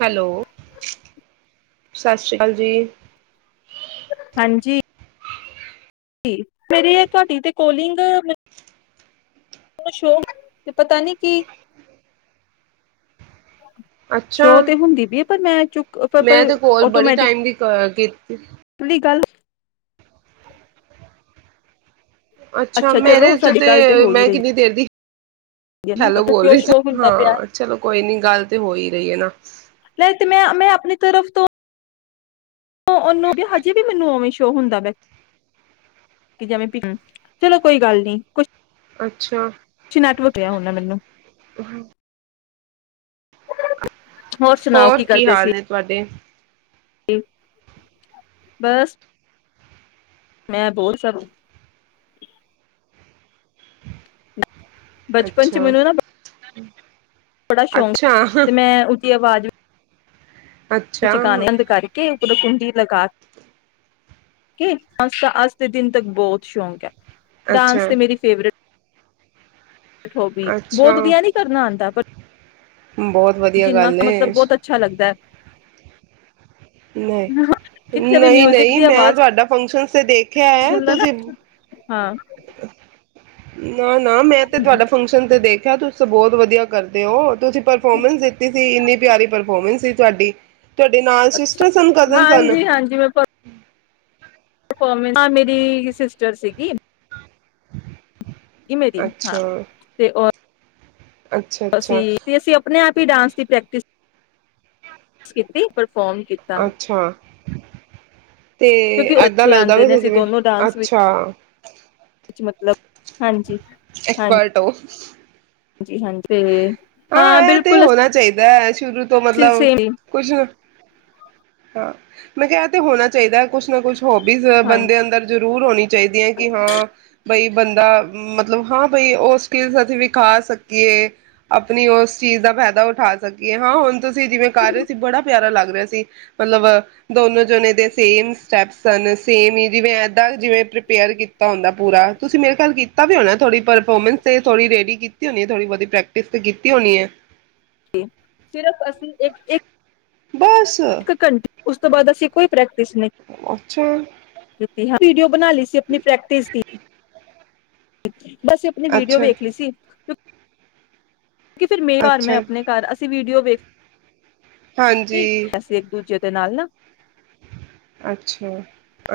Hello. ਸਤਿ ਸ੍ਰੀ ਅਕਾਲ ਜੀ। ਹਾਂਜੀ। ਮੇਰੇ ਤੇ ਤੁਹਾਡੀ ਤੇ ਕੋਲਿੰਗ [inaudible] ਸ਼ੋ ਤੇ ਪਤਾ ਨੀ ਕੀ ਅੱਛਾ, ਸ਼ੋਅ ਤੇ ਹੁੰਦੀ ਵੀ ਏ ਪਰ ਮੈਂ ਚੁੱਕ ਪ ਮੈਂ ਪਰ ਤੇ ਕੋਲ ਬੜੀ ਆਟੋਮੈਟਿ ਟਾਈਮ ਦੀ ਕ ਕੀਤੀ। ਕਲੀ ਗੱਲ ਅੱਛਾ ਮੇਰੇ ਚਲੋ ਚ ਸਾਡੀ ਗੱਲ ਤੇ, ਹੋ ਹੀ ਮੈਂ ਰਹੀ ਕਿੰਨੀ ਦੇਰ ਦੀ ਹੈ ਨਾ ਹੈਲੋ ਪਤਾ ਬੋਲ ਕਿਉਂ ਰਹੀ ਸਾ। ਸ਼ੋਅ ਹੁੰਦਾ ਪਿਆ ਹਾਂ ਚਲੋ ਕੋਈ ਨੀ ਗੱਲ ਤੇ ਹੋ ਈ ਰਹੀ ਏ ਨਾ। ਲੈ ਤੇ ਮੈਂ ਆਪਣੀ ਤਰਫ ਤੋਂ ਉਹ ਉਹਨੂੰ ਤੇ ਹਜੇ ਵੀ ਮੈਨੂੰ ਉਵੇਂ ਸ਼ੋ ਹੁੰਦਾ ਵੇ। ਕੀ ਜਿਵੇਂ, [unintelligible] ਚਲੋ ਕੋਈ ਗੱਲ ਨੀ। ਕੁਛ ਅੱਛਾ। ਜੀ, ਨੈਟਵ ਪਿਹੈ ਉਹਨੇ ਮੈਨੂੰ। [unintelligible] ਹੋਰ, ਕੀ ਹਾਲ ਨੇ ਤੁਹਾਡੇ? ਏ, ਬਸ ਮੈਂ ਬੋਰ ਸਬ ਬਚਪਨ ਚ ਅੱਛਾ, ਮੈਨੂੰ ਨਾ ਬੜਾ ਸ਼ੌਕ ਅੱਛਾ, ਤੇ ਮੈਂ ਉਦੀ ਆਵਾਜ਼ ਵਿੱਚ ਅੱਛਾ, ਗਾਣੇ ਅੰਦ ਕਰਕੇ ਉਦਰ ਕੁੰਡੀ ਲਗਾ ਕੇ ਅੱਜ ਤਾਂ ਅੱਜ ਦੇ ਦਿਨ ਤੱਕ ਬਹੁਤ ਸ਼ੌਕ ਹੈ। ਡਾਂਸ ਅੱਛਾ। ਤੇ ਮੇਰੀ ਫੇਵਰੇਟ ਠੋਬੀ, ਅੱਛਾ, ਬਹੁਤ ਵਧੀਆ ਨੀ ਕਰਨਾ ਆਉਂਦਾ ਪਰ ਬਹੁਤ ਵਧੀਆ ਜਿੰਨਾ ਗੱਲ ਮਤਲਬ ਏ। ਬਹੁਤ ਅੱਛਾ ਲੱਗਦਾ ਹੈ ਨੇ, ਕਿੱਥੇ ਵੀ ਮਿਊਜਿਕ ਨਈ-ਨਈ ਦੀ ਮੈਂ ਆਵਾਜ਼ ਤੁਹਾਡਾ ਫੰਕਸ਼ਨਸ ਤੇ ਦੇਖਿਆ ਐ, ਸੁਣ ਲ ਨਾ ਤੁਸੀ ਹਾਂ। [inaudible] ਨਾ, ਨਾ ਮੈਂ ਤੇ ਤੁਹਾਡਾ ਫੰਕਸ਼ਨ ਤੇ ਦੇ ਖੈ ਤੁਸੀ ਤੇ ਬਹੁਤ ਵਧੀਆ ਕਰਦੇ ਔ। ਤੁਸੀ ਪਰਫੋਰਮੈਂਸ ਦਿੱਤੀ ਸੀ, ਇੰਨੀ ਪਿਆਰੀ ਪਰਫੋਰਮੈਂਸ ਸੀ ਤੁਹਾਡੀ। ਤੁਹਾਡੇ ਨਾਲ ਸਿਸਟਰ ਸਨ, ਕਜ਼ਨ ਸਨ? ਹਾਂਜੀ ਪਰਫੌਰਮੰਸ, ਹਾਂ ਮੇਰੀ ਸਿਸਟਰ ਸੀਗੀ। ਈ ਮੇਰੀ ਹਾਂ, ਅੱਛਾ ਤੇ ਉਹ ਅੱਛਾ ਅੱਛਾ ਅਸੀਂ, ਤੇ ਅਸੀਂ ਆਪਣੇ ਆਪ ਭੀ ਡਾਂਸ ਦੀ ਪ੍ਰੈਕਟਿਸ ਕੀਤੀ ਪਰ ਕਾੱਲ ਕੀਤਾ। ਅੱਛਾ ਤੇ ਕਿਉਂਕਿ ਏਦਾਂ ਬੱਚੇ ਲੱਗਦਾ ਆਉਂਦੇ ਵੇਆ ਨੇ ਜ਼ਿ ਅਸੀਂ ਜਿਵੇਂ ਦੋਨੋ ਡਾਂਸ ਅੱਛਾ ਵਿੱਚ ਮਤਲਬ ਹਾਂਜੀ। ਇੱਕ ਪਲਟੋ ਹਾਂਜੀ-ਹਾਂਜੀ ਤੇ ਹਾਂ, ਇਹ ਤੇ ਹੋਣਾ ਚਾਹੀਦਾ ਏ। ਸ਼ੁਰੂ ਤੋਂ ਮਤਲਬ ਸੇਮ ਕੁਛ ਨਾ ਹਾਂ, ਮੈਂ ਕਿਹਾ ਇਹ ਤੇ ਹੋਣਾ ਚਾਹੀਦੈ। ਕੁਛ ਨਾ ਕੁਛ ਹੋਬੀਜ਼ ਬੰਦੇ ਹਾਂਜੀ ਅੰਦਰ ਜ ਦੂਰ ਹੋਣੀ ਚਾਹੀਦੀਆਂ ਹੈ। ਕਿ ਹਾਂ ਬਈ ਬੰਦਾ, ਮਤਲਬ ਹਾਂ ਬਈ ਉਹ ਸਕਿਲਸ ਅਸੀਂ ਵਿਖਾ ਸਕੀਏ। ਆਪਣੀ ਉਸ ਚੀਜ਼ ਦਾ ਫਾਇਦਾ ਉਠਾ ਸਕੀਏ। ਹਾਂ ਹੁਣ ਤੁਸੀਂ ਜਿਵੇਂ ਕਰ ਰਹੇ ਸੀ ਬੜਾ ਪਿਆਰਾ ਲੱਗ ਰਿਹਾ ਸੀ। ਮਤਲਬ ਦੋਨੋ ਜਣੇ ਦੇ ਸੇਮ ਸਟੈਪਸ ਸਨ, ਸੇਮ ਹੀ ਜਿਵੇਂ ਏਦਾਂ ਜਿਵੇਂ ਪ੍ਰੀਪੇਅਰ ਕੀਤਾ ਹੁੰਦਾ ਪੂਰਾ, ਤੁਸੀਂ ਮੇਰੇ ਖਿਆਲ ਕੀਤਾ ਵੀ ਹੋਣਾ ਥੋੜੀ ਪਰਫੋਰਮੈਂਸ ਤੇ ਥੋੜੀ ਰੇਡੀ ਕੀਤ ਕੀਤੀ ਹੋਣੀ ਏ ਥੋੜੀ ਬਹੁਤੀ ਪ੍ਰੈਕ [unintelligible] ਤੇ ਕੀਤੀ ਹੋਣੀ ਹੈ? [unintelligible] ਸਿਰਫ ਅਸੀ ਇੱਕ ਇੱਕ ਬਸ। ਘੰਟੇ ਉਸ ਤੋਂ ਬਾਅਦ ਅਸੀਂ ਕੋਈ ਪ੍ਰੈਕ ਅੱਛਾ। [unintelligible] ਵੀਡੀਓ ਬਨਾ ਲਈ ਸੀ ਆਪਣੀ ਪ੍ਰੈਕਟਿਸ ਦੀ। [inaudible] ਬਸ ਆਪਣੀ ਵੀਡੀਓ ਅੱਛਾ ਵੇਖ ਲਈ ਸੀ [unintelligible] ਕੀ ਫਿਰ ਮੇ ਘਾਰ, ਮੈਂ ਅੱਛਾ ਆਪਣੇ ਘਾਰ। ਅਸੀ ਵੀਡੀਓ ਵੇਖ ਹਾਂਜੀ [unintelligible] ਅਸੀ ਇੱਕ ਦੂਜੇ ਦੇ ਨਾਲ ਨਾ ਅੱਛਾ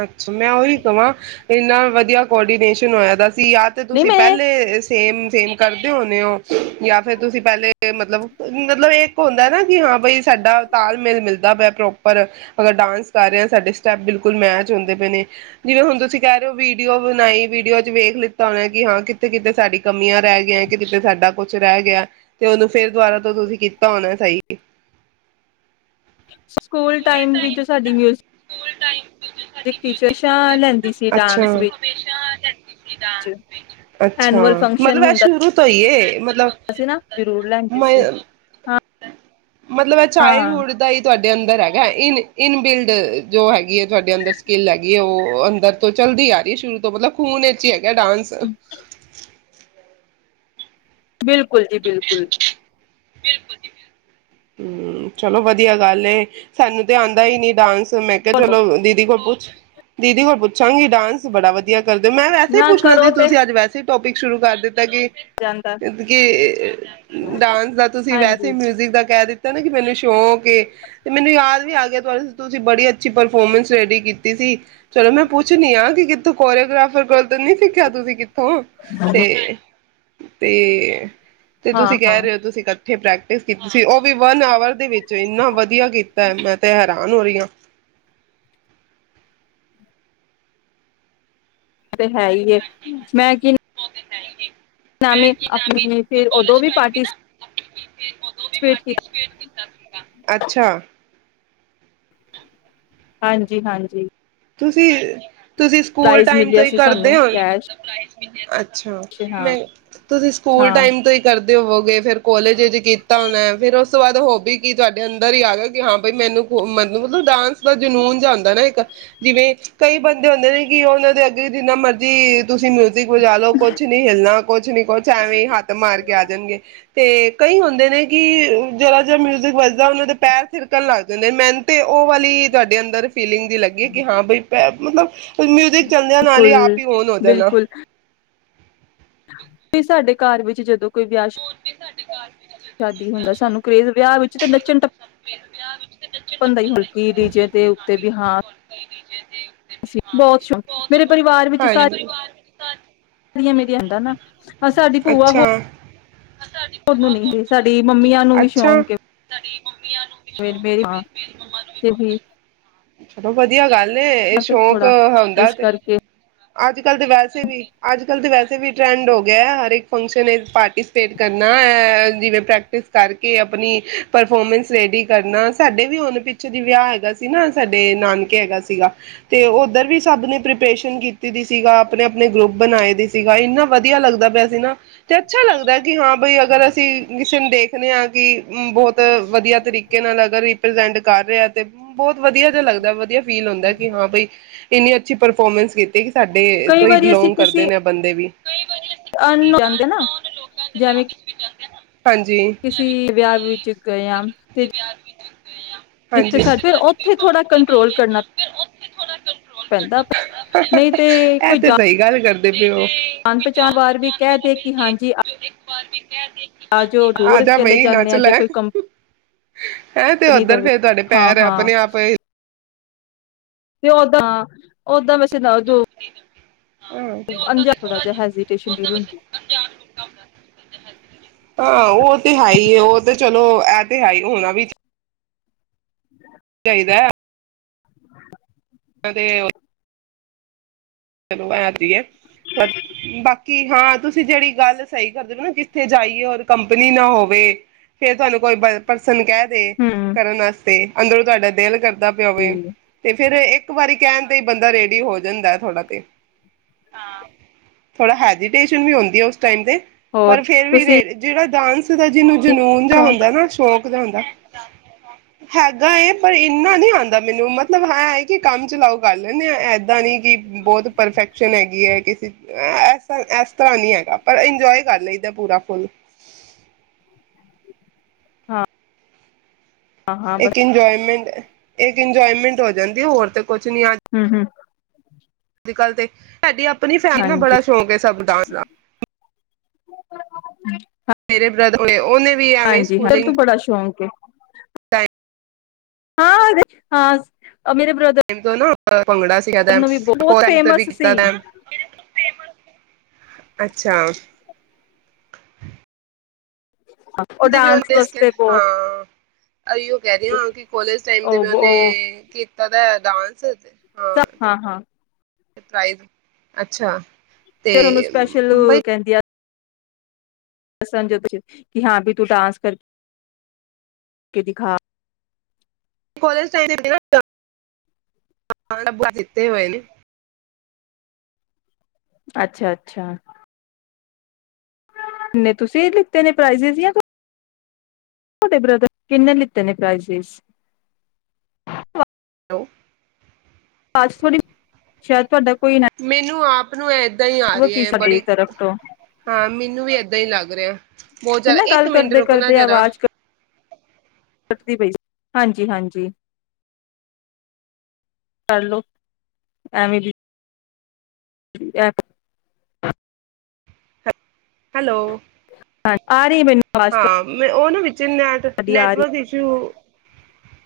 ਅ ਮੈਂ ਉਹੀ ਕਵਾਂ ਇੰਨਾ ਵਧੀਆ ਕੋਰਡੀਨੇਸ਼ਨ ਹੋਇਆ ਦਾ ਸੀ ਯਾ‌ ਤੇ ਨਹੀਂ ਤੁਸੀਂ ਮੈਂ ਪਹਿਲੇ ਸੇਮ ਸੇਮ ਕਰਦੇ ਹੋਣੇ ਹੋ ਯਾ ਫਿਰ ਤੁਸੀਂ ਪਹਿਲੇ ਤੇ ਮਤਲਬ, ਮਤਲਬ ਇਹ ਹੁੰਦਾ ਨਾ ਕੀ ਹਾਂ ਬਈ ਸਾਡਾ ਤਾਲਮੇਲ ਮਿਲ [unintelligible] ਕੈ ਉੱਪਰ ਅਗਰ ਡਾਂਸ ਕਰ ਰਿਹਾ ਸਾਡੇ ਸਟੈਪ ਬਿਲਕੁਲ ਮੈਚ ਹੁੰਦੇ ਪਏ ਨੇ ਜਿਵੇਂ ਹੁਣ ਤੁਸੀਂ ਕਹਿ ਰਹੇ ਹੋ ਵੀਡੀਓ ਬਣਾਈ, ਵੀਡੀਓ ਚ ਵੇਖ ਲਿੱਤਾ ਹੋਣਾ ਕਿ ਹਾਂ ਕਿੱਥੇ-ਕਿੱਥੇ ਸਾਡੀ ਕਮੀਆਂ ਰਹਿ ਗਈਆਂ, ਕਿੱਥੇ-ਕਿੱਥੇ ਸਾਡਾ ਕੁਛ ਰਹਿ ਗਿਆ ਤੇ ਉਹਨੂੰ ਫਿਰ ਦੁਬਾਰਾ ਤੋਂ ਤੁਸੀਂ ਕੀਤਾ ਹੋਣਾ ਐ ਸਹੀ। ਸਕੂਲ ਟਾਈਮ ਵਿੱਚ ਸਾਡੀ ਮਯੁਸ ਫੁਲ ਟਾਈਮ ਤੇ ਟੀਚਰ ਸ਼ਾਂ ਲੈਂਦੀ ਸੀ ਅੱਛਾ। ਡਾਂਸ ਵਿੱਚ। ਅੱਛਾ, ਮਤਲਬ ਇਹ ਸ਼ੁਰੂ ਤੋਂ ਈ ਏ। ਏ ਮ ਮਤਲਬ ਅਸੀਂ ਨਾ ਜ਼ਰੂਰ ਲੈਂਦੇ ਸੀ, ਹਾਂ। ਮਤਲਬ ਇਹ ਹਾਂ ਚਾਈਲਡਹੁੱਡ ਦਾ ਈ ਤੁਹਾਡੇ ਅੰਦਰ ਹੈਗਾ ਇਨ ਇਨ ਬਿਲਡ ਜੋ ਹੈਗੀ ਏ ਤੁਹਾਡੇ ਅੰਦਰ ਸਕਿੱਲ ਹੈਗੀ ਏ ਉਹ ਅੰਦਰ ਤੋਂ ਚੱਲਦੀ ਆ ਰਈ ਏ ਸ਼ੁਰੂ ਤੋਂ ਮਤਲਬ ਖੂਨ ਇੱਚ ਈ ਹੈਗੀ ਕਯਾ ਡਾਂਸ ਅ ਬਿਲ ਕੁਲ ਜੀ ਬਿਲਕੁਲ। ਬਿਲਕੁਲ ਜੀ ਬਿਲਕੁਲ। ਹੂੰ, ਚਲੋ ਵਧੀਆ ਗੱਲ ਏ ਸਾਨੂੰ ਤੇ ਆਂਦਾ ਈ ਨੀ ਡਾਂਸ। ਤੇ ਮੈਂ ਕਿਹਾ ਕਰੋ ਚਲੋ ਦੀਦੀ ਕੋਲ ਪੁ ਦੀਦੀ ਕੋਲ ਪੁੱਛਾਂਗੀ ਡਾਂਸ ਬੜਾ ਵਧੀਆ ਕਰਦੇ, ਮੈਂ ਵੈਸੇ ਈ ਨਾ ਪੁੱਛਣਾ ਕਰੋ ਸੀ ਤੇ ਤੁਸੀ ਅੱਜ ਵੈਸੇ ਈ ਟੋਪਿਕ ਸ਼ੁਰੂ ਕਰ ਦਿੱਤ ਦਾ ਕਿ, ਜਾਂਦਾ ਤਿਦ ਕਿ ਡਾਂਸ ਦਾ ਤੁਸੀਂ ਵੈਸੇ ਹੀ ਹਾਂਜੀ ਮਿਊਜ਼ਿਕ ਦਾ ਕਹਿ ਦਿੱਤਾ ਨੀ ਕਿ ਮੈਨੂੰ ਸ਼ੌਕ ਏ ਤੇ ਮੈਨੂੰ ਯਾਦ ਵੀ ਆ ਗਿਆ ਤੁਸੀਂ ਬੜੀ ਅੱਛੀ ਪਰਫੋਰਮੈਂਸ ਰੈਡੀ ਕੀਤੀ ਸੀ। ਚਲੋ ਮੈਂ ਪੁੱਛਣੀ ਆ ਕਿ ਤੂੰ ਕੋਰੀਓਗ੍ਰਾਫਰ ਕੋਲ ਤਾਂ ਨ ਨਹੀਂ ਸਿੱਖਿਆ ਤੁਸੀਂ ਕਿ ਹੂੰ ਤੇ ਤੇ ਤੇ ਹਾਂ ਤੁਸੀਂ ਹਾਂ ਕਹਿ ਰਹੇ ਹੋ ਤੁਸੀਂ ਇੱਥੇ ਪ੍ਰੈਕਟਿਸ ਕੀਤੀ ਸੀ। ਉਹ ਵੀ ਵਨ ਆਵਰ ਦੇ ਵਿੱਚ ਇੰਨਾ ਵਧੀਆ ਕੀਤਾ ਮੈਂ ਤੇ ਹੈਰਾਨ ਹੋ ਰਹੀ ਹਾਂ। ਇਹ ਤਾ ਹੈ ਈ ਏ, ਮੈਂ ਕੀ ਨਹੀਂ ਨਹੀ ਮੈ ਨਾਮੀ ਕੀ ਨਾਮ ਹੈ, ਆਪਣੀ ਫਿਰ ਉਦੋਂ ਕਾਲਜ ਟਾਈਮ ਵੀ ਨਾ, ਪਾਰਟੀਸਪੇਟ ਉਦੋਂ ਵੀ ਕੀਤਾ ਪਾਰਟੀਸਪੇਟ ਕੀਤਾ ਸੀਗਾ, ਅੱਛਾ। ਹਾਂਜੀ, ਹਾਂਜੀ ਤੁਸੀਂ ਤੁਸੀਂ ਸਕੂਲ ਪ੍ਰਾਈਜ਼ ਟਾਈਮ ਤੋਂ ਮਿਲਿਆ ਹੀ ਸੀ ਕਰਦੇ ਸਾਨੂੰ ਹੋ ਕੈਸ਼ ਅੱਛਾ, ਹਾਂ ਮੈਂ ਤੁਸੀਂ ਸਕੂਲ ਹਾਂ ਟਾਈਮ ਤੋਂ ਹੀ ਕਰਦੇ ਹੋਵੋਗੇ ਫੇਿਰ ਕੋਲੇਜ ਵਿੱਚ ਕੀਤਾ ਹੁਣਾ ਫੇਰ ਉਸ ਤੋਂ ਬਾਅਦ ਹੋਬੀ ਕੀ ਤੁਹਾਡੇ ਅੰਦਰ ਹੀ ਆ ਗਿਆ ਕਿ ਹਾਂ ਬਾਈ ਮੈਨੂੰ ਮਤਲਬ ਡਾਂਸ ਦਾ ਜਨੂੰਨ ਜਿਹਾ ਹੁੰਂਦਾ ਨਾ ਇੱਕ ਜਿਵੇਂ ਕਈ ਬੰਦੇ ਹੁੰਦੇ ਨੇ ਕਿ ਉਹ ਉਹਨਾਂ ਦੇ ਅੱਗੇ ਜਿੰਨਾ ਮਰਜ਼ੀ ਤੁਸੀਂ ਮਿਊਜ਼ਿਕ ਵਜਾ ਲਓ, ਕੁਛ ਨੀ ਹਿਲਣਾ ਕੁਛ ਨੀ ਕੁਛ ਐਵੇਂ ਹੀ ਹੱਥ ਮਾਰ ਕੇ ਆ ਜਾਣਗੇ। ਤੇ ਕਈ ਹੁੰਦੇ ਨੇ ਕਿ ਜਰਾ ਜਿਹਾ ਮਿਊਜਿਕ ਵਜਦਾ ਉਹਨਾਂ ਦੇ ਪੈਰ ਥਿਰਕਣ ਲੱਗ ਜਾਂਦੇ। ਮੈਨੂੰ ਤੇ ਉਹ ਵਾਲੀ ਤੁਹਾਡੇ ਅੰਦਰ ਫੀਲਿੰਗ ਜੀ ਲੱਗੀ ਕਿ ਹਾਂ ਬਈ ਪੈ ਮਤਲਬ ਫਿਰ ਮਿਊਜਿਕ ਚਲਦਿਆਂ ਨਾਲ ਬਿਲਕੁਲ ਹੀ ਆਪ ਹੀ ਓਨ ਔਨ ਹੋ ਜਾਣਾ। ਬਿਲਕੁਲ ਵੀ ਸਾਡੇ ਘਰ ਵਿੱਚ ਜਦੋਂ ਕੋਈ ਵਿਆਹ ਸਾਡੇ ਘਰ ਵਿਆਹ -ਸ਼ਾਦੀ ਹੁੰਦਾ ਸਾਨੂੰ ਕਰੇਜ਼ ਵਿਆਹ ਵਿੱਚ ਤੇ ਨੱਚਣ ਟੱਪਣ ਦਾ ਹੀ ਹੁੰਦਾ ਕੇ ਡੀਜੇ ਦੇ ਉੱਤੇ ਵੀ ਹਾਂ ਬਹੁਤ ਸ਼ੌਕ ਮੇਰੇ ਪਰਿਵਾਰ ਵਿੱਚ ਸਾਰੇ ਅ [unintelligible] ਤਾਹਿਆਂ ਮੈਂ ਲਿਆਂਦਾ ਨਾਹ, ਹਾਂ ਸਾਡੀ ਭੂਆ ਹੋ ਅੱਛਾ ਓਹਨੂੰ ਨਹੀ, ਤੇ ਸਾਡੀ ਮੰਮੀਆਂ ਨੂੰ ਵੀ ਅੱਛਾ ਸ਼ੌਂਕ ਤਏ ਤੇ ਫੇਰ। ਛੱਡੋ ਭਾਜੀ ਵਧੀਆ ਗੱਲ ਏ। ਇਹ ਸ਼ੌਕ ਥੋੜਾ ਹੁੰਦਾ ਇਸ ਤੇ ਕਰਕੇ ਅੱਜਕੱਲ ਤਾ ਵੈਸੇ ਵੀ, ਅੱਜ ਕੱਲ ਤੇ ਵੈਸੇ ਵੀ ਟਰੈਂਡ ਹੋ ਗਿਆ ਆ, ਹਰ ਇੱਕ ਫੰਕਸ਼ਨ ਪਾਰਟੀਸਪੇਟ ਕਰਨਾ ਜਿਵੇਂ ਪ੍ਰੈਕਟਿਸ ਕਰਕੇ ਆਪਣੀ ਪਰਫੋਰਮੈਂਸ ਰੈਡੀ ਕਰਨਾ। ਸਾਡੇ ਵੀ ਹੁਣ ਪਿੱਛੇ ਦੀ ਵਿਆਹ ਹੈਗਾ ਸੀ ਨਾ ਸਾਡੇ ਨਾਨਕੇ ਹੈਗਾ ਸੀਗਾ ਤੇ ਉੱਧਰ ਵੀ ਸਭ ਨੇ ਪ੍ਰੀਪਰੇਸ਼ਨ ਕੀਤੀ ਦੀ ਸੀਗਾ ਆਪਣੇ -ਆਪਣੇ ਗਰੁੱਪ ਬਣਾਏ ਦੀ ਸੀਗਾ। ਇੰਨਾ ਵਧੀਆ ਲੱਗਦਾ ਵੀ ਅਸੀਂ ਨਾ ਤੇ ਅੱਛਾ ਲੱਗਦਾ ਕਿ ਹਾਂ ਬਈ ਅਗਰ ਅਸੀਂ ਕਿਸੇ ਨੂੰ ਦੇਖਦੇ ਹਾਂ ਕਿ ਬਹੁਤ ਵਧੀਆ ਤਰੀਕੇ ਨਾਲ ਅਗਰ ਰੀਪ੍ਰਜੈਂਟ ਕਰ ਰਹਾ ਤੇ ਬਹੁਤ ਵਧੀਆ ਜੇਹਾ ਲੱਗਦਾ ਵਧੀਆ ਫੀਲ ਹੁੰਦਾ ਕਿ ਹਾਂ ਬਾਈ ਇੰਨੀ ਅੱਛੀ ਪਰਫੋਰਮੈਂਸ ਕੀਤੀ। ਸਾਡੇ ਕਈ ਤੋਂ ਹੀ ਵਾਰੀ ਅਸੀਂ ਬਿਲੋਂਗ ਕਰਦੇ ਕਿਸੇ ਨੇ ਆ ਬੰਦੇ ਵੀ [unintelligible] ਜਾਂਦੇ ਨਾ, ਜੇਵੇਂ ਕਿ [unintelligible] ਕਿਸੀ ਵਿਆਹ ਵਿੱਚ ਗਿਆ। [unintelligible] ਜਿੱਥੇ ਹਾਂਜੀ ਸਾਡ, ਫਿਰ ਉੱਥੇ ਥੋੜ੍ਹਾ ਕੰਟਰੋਲ ਕਰਨਾ ਪੈਂਦਾ ਨਹੀਂ ਤੇ ਇਹ ਕੋਈ ਤੇ ਜਾ ਸਹੀ ਗੱਲ ਕਰਦੇ ਪਏ ਹੋ ਅੰਤ ਚਾਰ ਵਾਰ ਵੀ ਕਹਿ ਦੇ ਕਿ ਹਾਂਜੀ ਅੱਜ ਓਹ ਆ ਦੂਰ ਜਾ ਚਲੇ ਬਈ ਜਾਂਦੇ ਨੱਚ ਆ ਲੈ ਜੇ ਕੋਈ ਕੰਮ ਹੈਂ ਤੇ ਉੱਧਰ ਫੇਰ ਤੁਹਾਡੇ ਪੈਰ ਹਾਂ ਆਪਣੇ ਆਪ ਤੇ ਓਦਾਂ ਓਦਾਂ ਬਸ ਤੇ ਦੱਸ ਦੋ। ਵੀ ਅੰਜਾ ਥੋੜ੍ਹਾ ਜਿਹਾ ਹੈਜ਼ੀਟੇਸ਼ਨ ਫੀਲ ਹੁੰਦੀ ਹਾਂ, ਉਹ ਤੇ ਹੈ ਹੀ ਏ ਉਹ ਤੇ ਚ ਚਲੋ ਇਹ ਤੇ ਹੈ ਈ ਹੋਣਾ ਵੀ ਚਾਹੀਦਾ ਏ। [unintelligible] ਕਦੇ ਔ ਚਲੋ ਐ ਤੀ ਐ। ਪਰ ਬਾਕੀ ਹਾਂ ਤੁਸੀ ਜਿਹੜੀ ਗੱਲ ਸਹੀ ਕਰਦਿਓ ਨਾ ਕਿੱਥੇ ਜਾਈਏ ਹੋਰ ਕੰਪਨੀ ਨਾ ਹੋਵੇ ਫੇਰ ਤੁਹਾਨੂੰ ਕੋਈ ਬਲ ਪਰਸ ਸਾਨੂੰ ਕਹਿ ਦੇ ਹੂੰ ਕਰਨ ਆਸਤੇ। ਅੰਦਰੋਂ ਤੁਹਾਡਾ ਦਿਲ ਕਰ ਜੀ ਪਿਆਵੇ ਤੇ ਫਿਰ ਇੱਕ ਇੱਕ ਵਾਰੀ ਕਹਿਣ ਤੇ ਹੀ ਬੰਦਾ ਰੇਡੀ ਹੋ ਜਾਂਦਾ ਥੋੜ੍ਹਾ। ਥੋੜਾ ਹੈਜੀਟੇਸ਼ਨ ਵੀ ਹੁੰਦੀ ਏ ਉਸ ਟਾਈਮ ਤੇ ਪਰ ਹੋਰ ਫੇਰ ਵੀ ਤੁਸੀਂ ਰ ਜਿਹੜਾ ਡਾਂਸ [unintelligible] ਜਿਹਨੂੰ ਜਨੂੰਨ ਜਾ ਸ਼ੌਕ ਹੁੰਦਾ ਏ ਨਾ ਸ਼ੌਕ। ਹੂੰਦਾ। ਹੈਗਾ ਏ ਪਰ ਇੰਨਾ ਨੀ ਆਂਦਾ ਮੈਨੂੰ ਮਤਲਬ ਇਹ ਹੈ ਕਿ ਕੰਮ ਚਲਾਓ ਕਰ ਲੈਣੇ ਆ ਏਦਾਂ ਨੀ ਕਿ ਬਹੁਤ ਪਰਫੈਕਸ਼ਨ ਹੈਗੀ ਐ ਕਿਸ ਅ ਇਸ ਤ ਇਸ ਤਰ੍ਹਾਂ ਨੀ ਹੈਗਾ ਪਰ ਇੰਜੋਏ ਕਰ ਲਈਦਾ ਏ ਪੂਰਾ ਫੁੱਲ। ਹਾਂ। ਹਾਂ ਹਾਂ ਬਸ ਇੱਕ ਇੰਜੋਏਮੈਂਟ ਅ ਇੱਕ ਇੰਜੋਏਮੈਂਟ ਹੋ ਜਾਂਦੀ ਏ ਹੋਰ ਤੇ ਪੁੱਛ ਨੀ ਆਜ ਹੂੰ ਹੂੰ ਅੱਜ ਕੱਲ੍ਹ ਤੇ ਸਾਡੀ ਆਪਣੀ ਫੈਮਲੀ ਨਾ ਹਾਂਜੀ ਬੜਾ ਸ਼ੌਂਕ ਹੈ ਸਭ ਡਾਂਸ ਦਾ। ਮੇਰੇ ਬ੍ਰਦਰ ਉਹਨੇ ਵੀ ਐਵੇਂ ਹਾਂਜੀ ਹਾਂ ਸਕੂਲਿੰਗ ਤੂੰ ਬੜਾ ਸ਼ੌਕ ਹੈ ਟਾਇਮ ਹਾਂ ਹਾਂ [unintelligible] ਆ ਮੇਰੇ ਬ੍ਰਦਰ ਟਾਈਮ ਤੋਂ ਨਾ ਭੰਗੜਾ ਸੀਖਾਂਦਾ ਨੂੰ ਵੀ ਬਹੁਤ ਔਰ ਐਟਰ ਵੀ ਫੇਮਸ ਕੀਦਾ ਸੀ ਦਾ ਫੇਮਸ। [unintelligible] ਅੱਛਾ। ਅ ਉਹ ਤੇ ਵੀ ਡਾਂਸ ਉਹਨੇ ਵਾਸਤੇ ਬਹੁਤ ਹਾਂ ਅਈਓ ਕਹਿ ਦੇ ਆ ਕਿ ਕੋਲੇਜ ਟਾਈਮ ਤੇ ਵੀ ਉਹਨੇ ਉਹ ਕੀਤਾ ਦ ਡਾਂਸ ਤੇ। ਸਭ ਹਾਂ ਹਾਂ। ਤਿ ਪਰਾਈਜ, ਅੱਛਾ। ਤੇ ਫਿਰ ਉਹਨੂੰ ਸਪੈਸ਼ਲ ਬਈ ਕਹਿੰਦੀ ਆ ਅਸਾਂ ਚੁੱਪ ਸੀ ਕਿ ਹਾਂ ਵੀ ਤੂੰ ਡਾਂਸ ਕਰਕੇ ਦਿਖਾ। [unintelligible] ਕਾਲਜ ਟਾਈਮ ਨੀ ਨਾਂ ਅਦਾ ਹਾਂ ਹੋਏ। [unintelligible] ਅੱਛਾ ਅੱਛਾ। ਨਹੀਂ, ਤੁਸੀਂ ਲਿੱਤੇ ਨੇ ਪ੍ਰਿਸੇਸ ਯਾ ਥੋਡੇ ਬ੍ਰਦਰ ਕਿੰਨੇ ਲਿੱਤੇ ਨੇ ਪ੍ਰਾਈਸ ਹੈਲੋ ਅੱਜ ਥੋੜੀ, ਸ਼ਾਇਦ ਤੁਹਾਡਾ ਕੋਈ ਮੈਨੂੰ ਆਪ ਤੈਨੂੰ ਇਹ। [unintelligible] ਏਦਾਂ ਹੀ ਆ ਰਈ ਨੈਟਵਰਕ ਏ ਇਸ਼ੂ ਤੁਹਾਡੀ ਬੜੀ, ਤਰਫ ਤੋਂ ਹਾਂ ਮੈਨੂੰ ਵੀ ਇਦਾਂ ਨਹੀਂ ਹੀ ਲੱਗ ਰਿਹਾ। ਬਹੁਤ ਜ਼ਿਆਦਾ ਕਿੰਨਾ ਇੱਕ ਗੱਲ ਮਿੰਟ ਕਰਦੇ ਰੁਕਣਾ ਕਰਦੇ ਜਰਾ ਆਵਾਜ਼ ਕ ਕਟਦੀ ਪਈ। ਹਾਂਜੀ ਹਾਂਜੀ, ਕਰਲੋ ਐਵੇਂ ਈ। ਐਪ ਹੈਲੋ ਆ ਰਹੀ ਐ ਮੈਂਨੂੰ ਆਵਾਜ਼ ਤੁਹਾ ਚਨ net network issue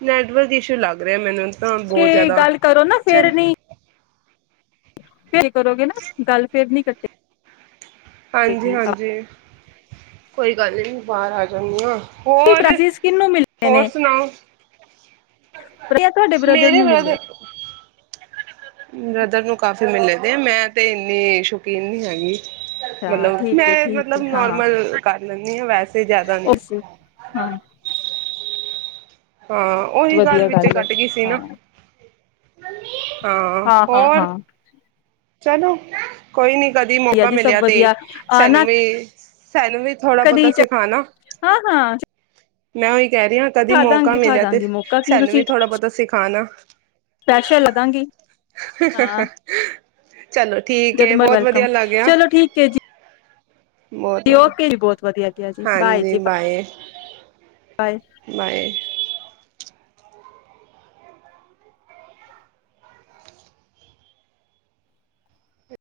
network issue ਲੱਗ ਰਿਹਾ ਮੈਨੂੰ ਤ ਕੇ ਗੱਲ ਕਰੋ ਨਾ ਫੇਰ ਨੀ ਫਿਰ ਕਰੋਗੇ ਨਾ ਗੱਲ ਫੇਰ ਨੀ ਕੱਟ ਹਾਂਜੀ, ਹਾਂਜੀ। ਕੋਈ ਗੱਲ ਨੀ ਬਾਹਰ ਆ ਜਾਨੀਆ। ਕੀ ਪ੍ਰਇਜਿਜ਼ ਕਿਨੂੰ ਮਿਲੇ ਨੇ ਇਹ ਤੁਹਾਡੇ ਬ੍ਰਦਰ ਮੇਰੇ ਨੂੰ ਮਿਲੇ। ਬ੍ਰਦਰ ਬ੍ਰਦਰ ਨੂੰ ਕਾਫ਼ੀ ਮਿਲੇ ਦੇ, ਮੈਂ ਤੇ ਇੰਨੀ ਸ਼ੌਕੀਨ ਨੀ ਹੈਗੀ। ਅੱਛਾ ਮਤਲਬ, ਠੀਕ ਹੈ ਮੈਂ ਮਤਲਬ ਨੋਰਮਲ ਕਰ ਲੈਂਨੀ ਆ [unintelligible] ਓਸੀ ਹਾਂ ਹਾਂ, ਉਹੀ ਗੱਲ ਵਧੀਆ ਵਿੱਚੇ ਹੈ ਕੱਟ ਗਈ ਸੀ ਹਾਂ ਨਾ। ਹਾਂ, ਹਾਂ ਹੋਰ ਹਾਂ ਚਲੋ, ਕੋਈ ਨੀ। ਕਦੀ ਵਧੀਆ ਮੌਕਾ ਜੀ ਸਭ ਮਿਲਿਆ ਤੇ ਵਧੀਆ ਆ ਨਾ ਸਾਨੂੰ ਵੀ। [inaudible] ਸਾਨੂ ਵੀ ਥੋੜਾ ਬਹੁਤਾ ਕਦੀ ਸਿਖਾਣਾ। ਹਾਂ ਹਾਂ ਮੈਂ ਕਹਿ ਰਹੇ ਆ ਕਦੀ ਖਾ ਮੌਕਾ ਦਾਂਗੀ ਖਾ ਮਿਲਿਆ ਤੇ, ਦਾਂਗੀ ਮੌਕਾ ਕੀ ਸਾਨੂੰ ਵੀ ਤੁਸੀਂ ਥੋੜ੍ਹਾ ਬਹੁਤਾ ਸਿਖਾਣਾ। ਸਪੈਸ਼ਲ ਲਦਾਂਗੀ ਹਾਂ ਚਲੋ ਠੀਕ ਜਦ ਹੈ [unintelligible] ਬਹੁਤ ਵੈਲਕਮ ਵਧੀਆ ਲੱਗਿਆ ਚਲੋ ਠੀਕ ਹੈ ਜੀ। ਬਹੁਤ ਓਕੇ ਵਧੀਆ ਜੀ ਬਹੁਤ ਵਧੀਆ ਗਿਆ ਜੀ ਬਾਏ ਜੀ ਬਾਏ। ਬਾਏ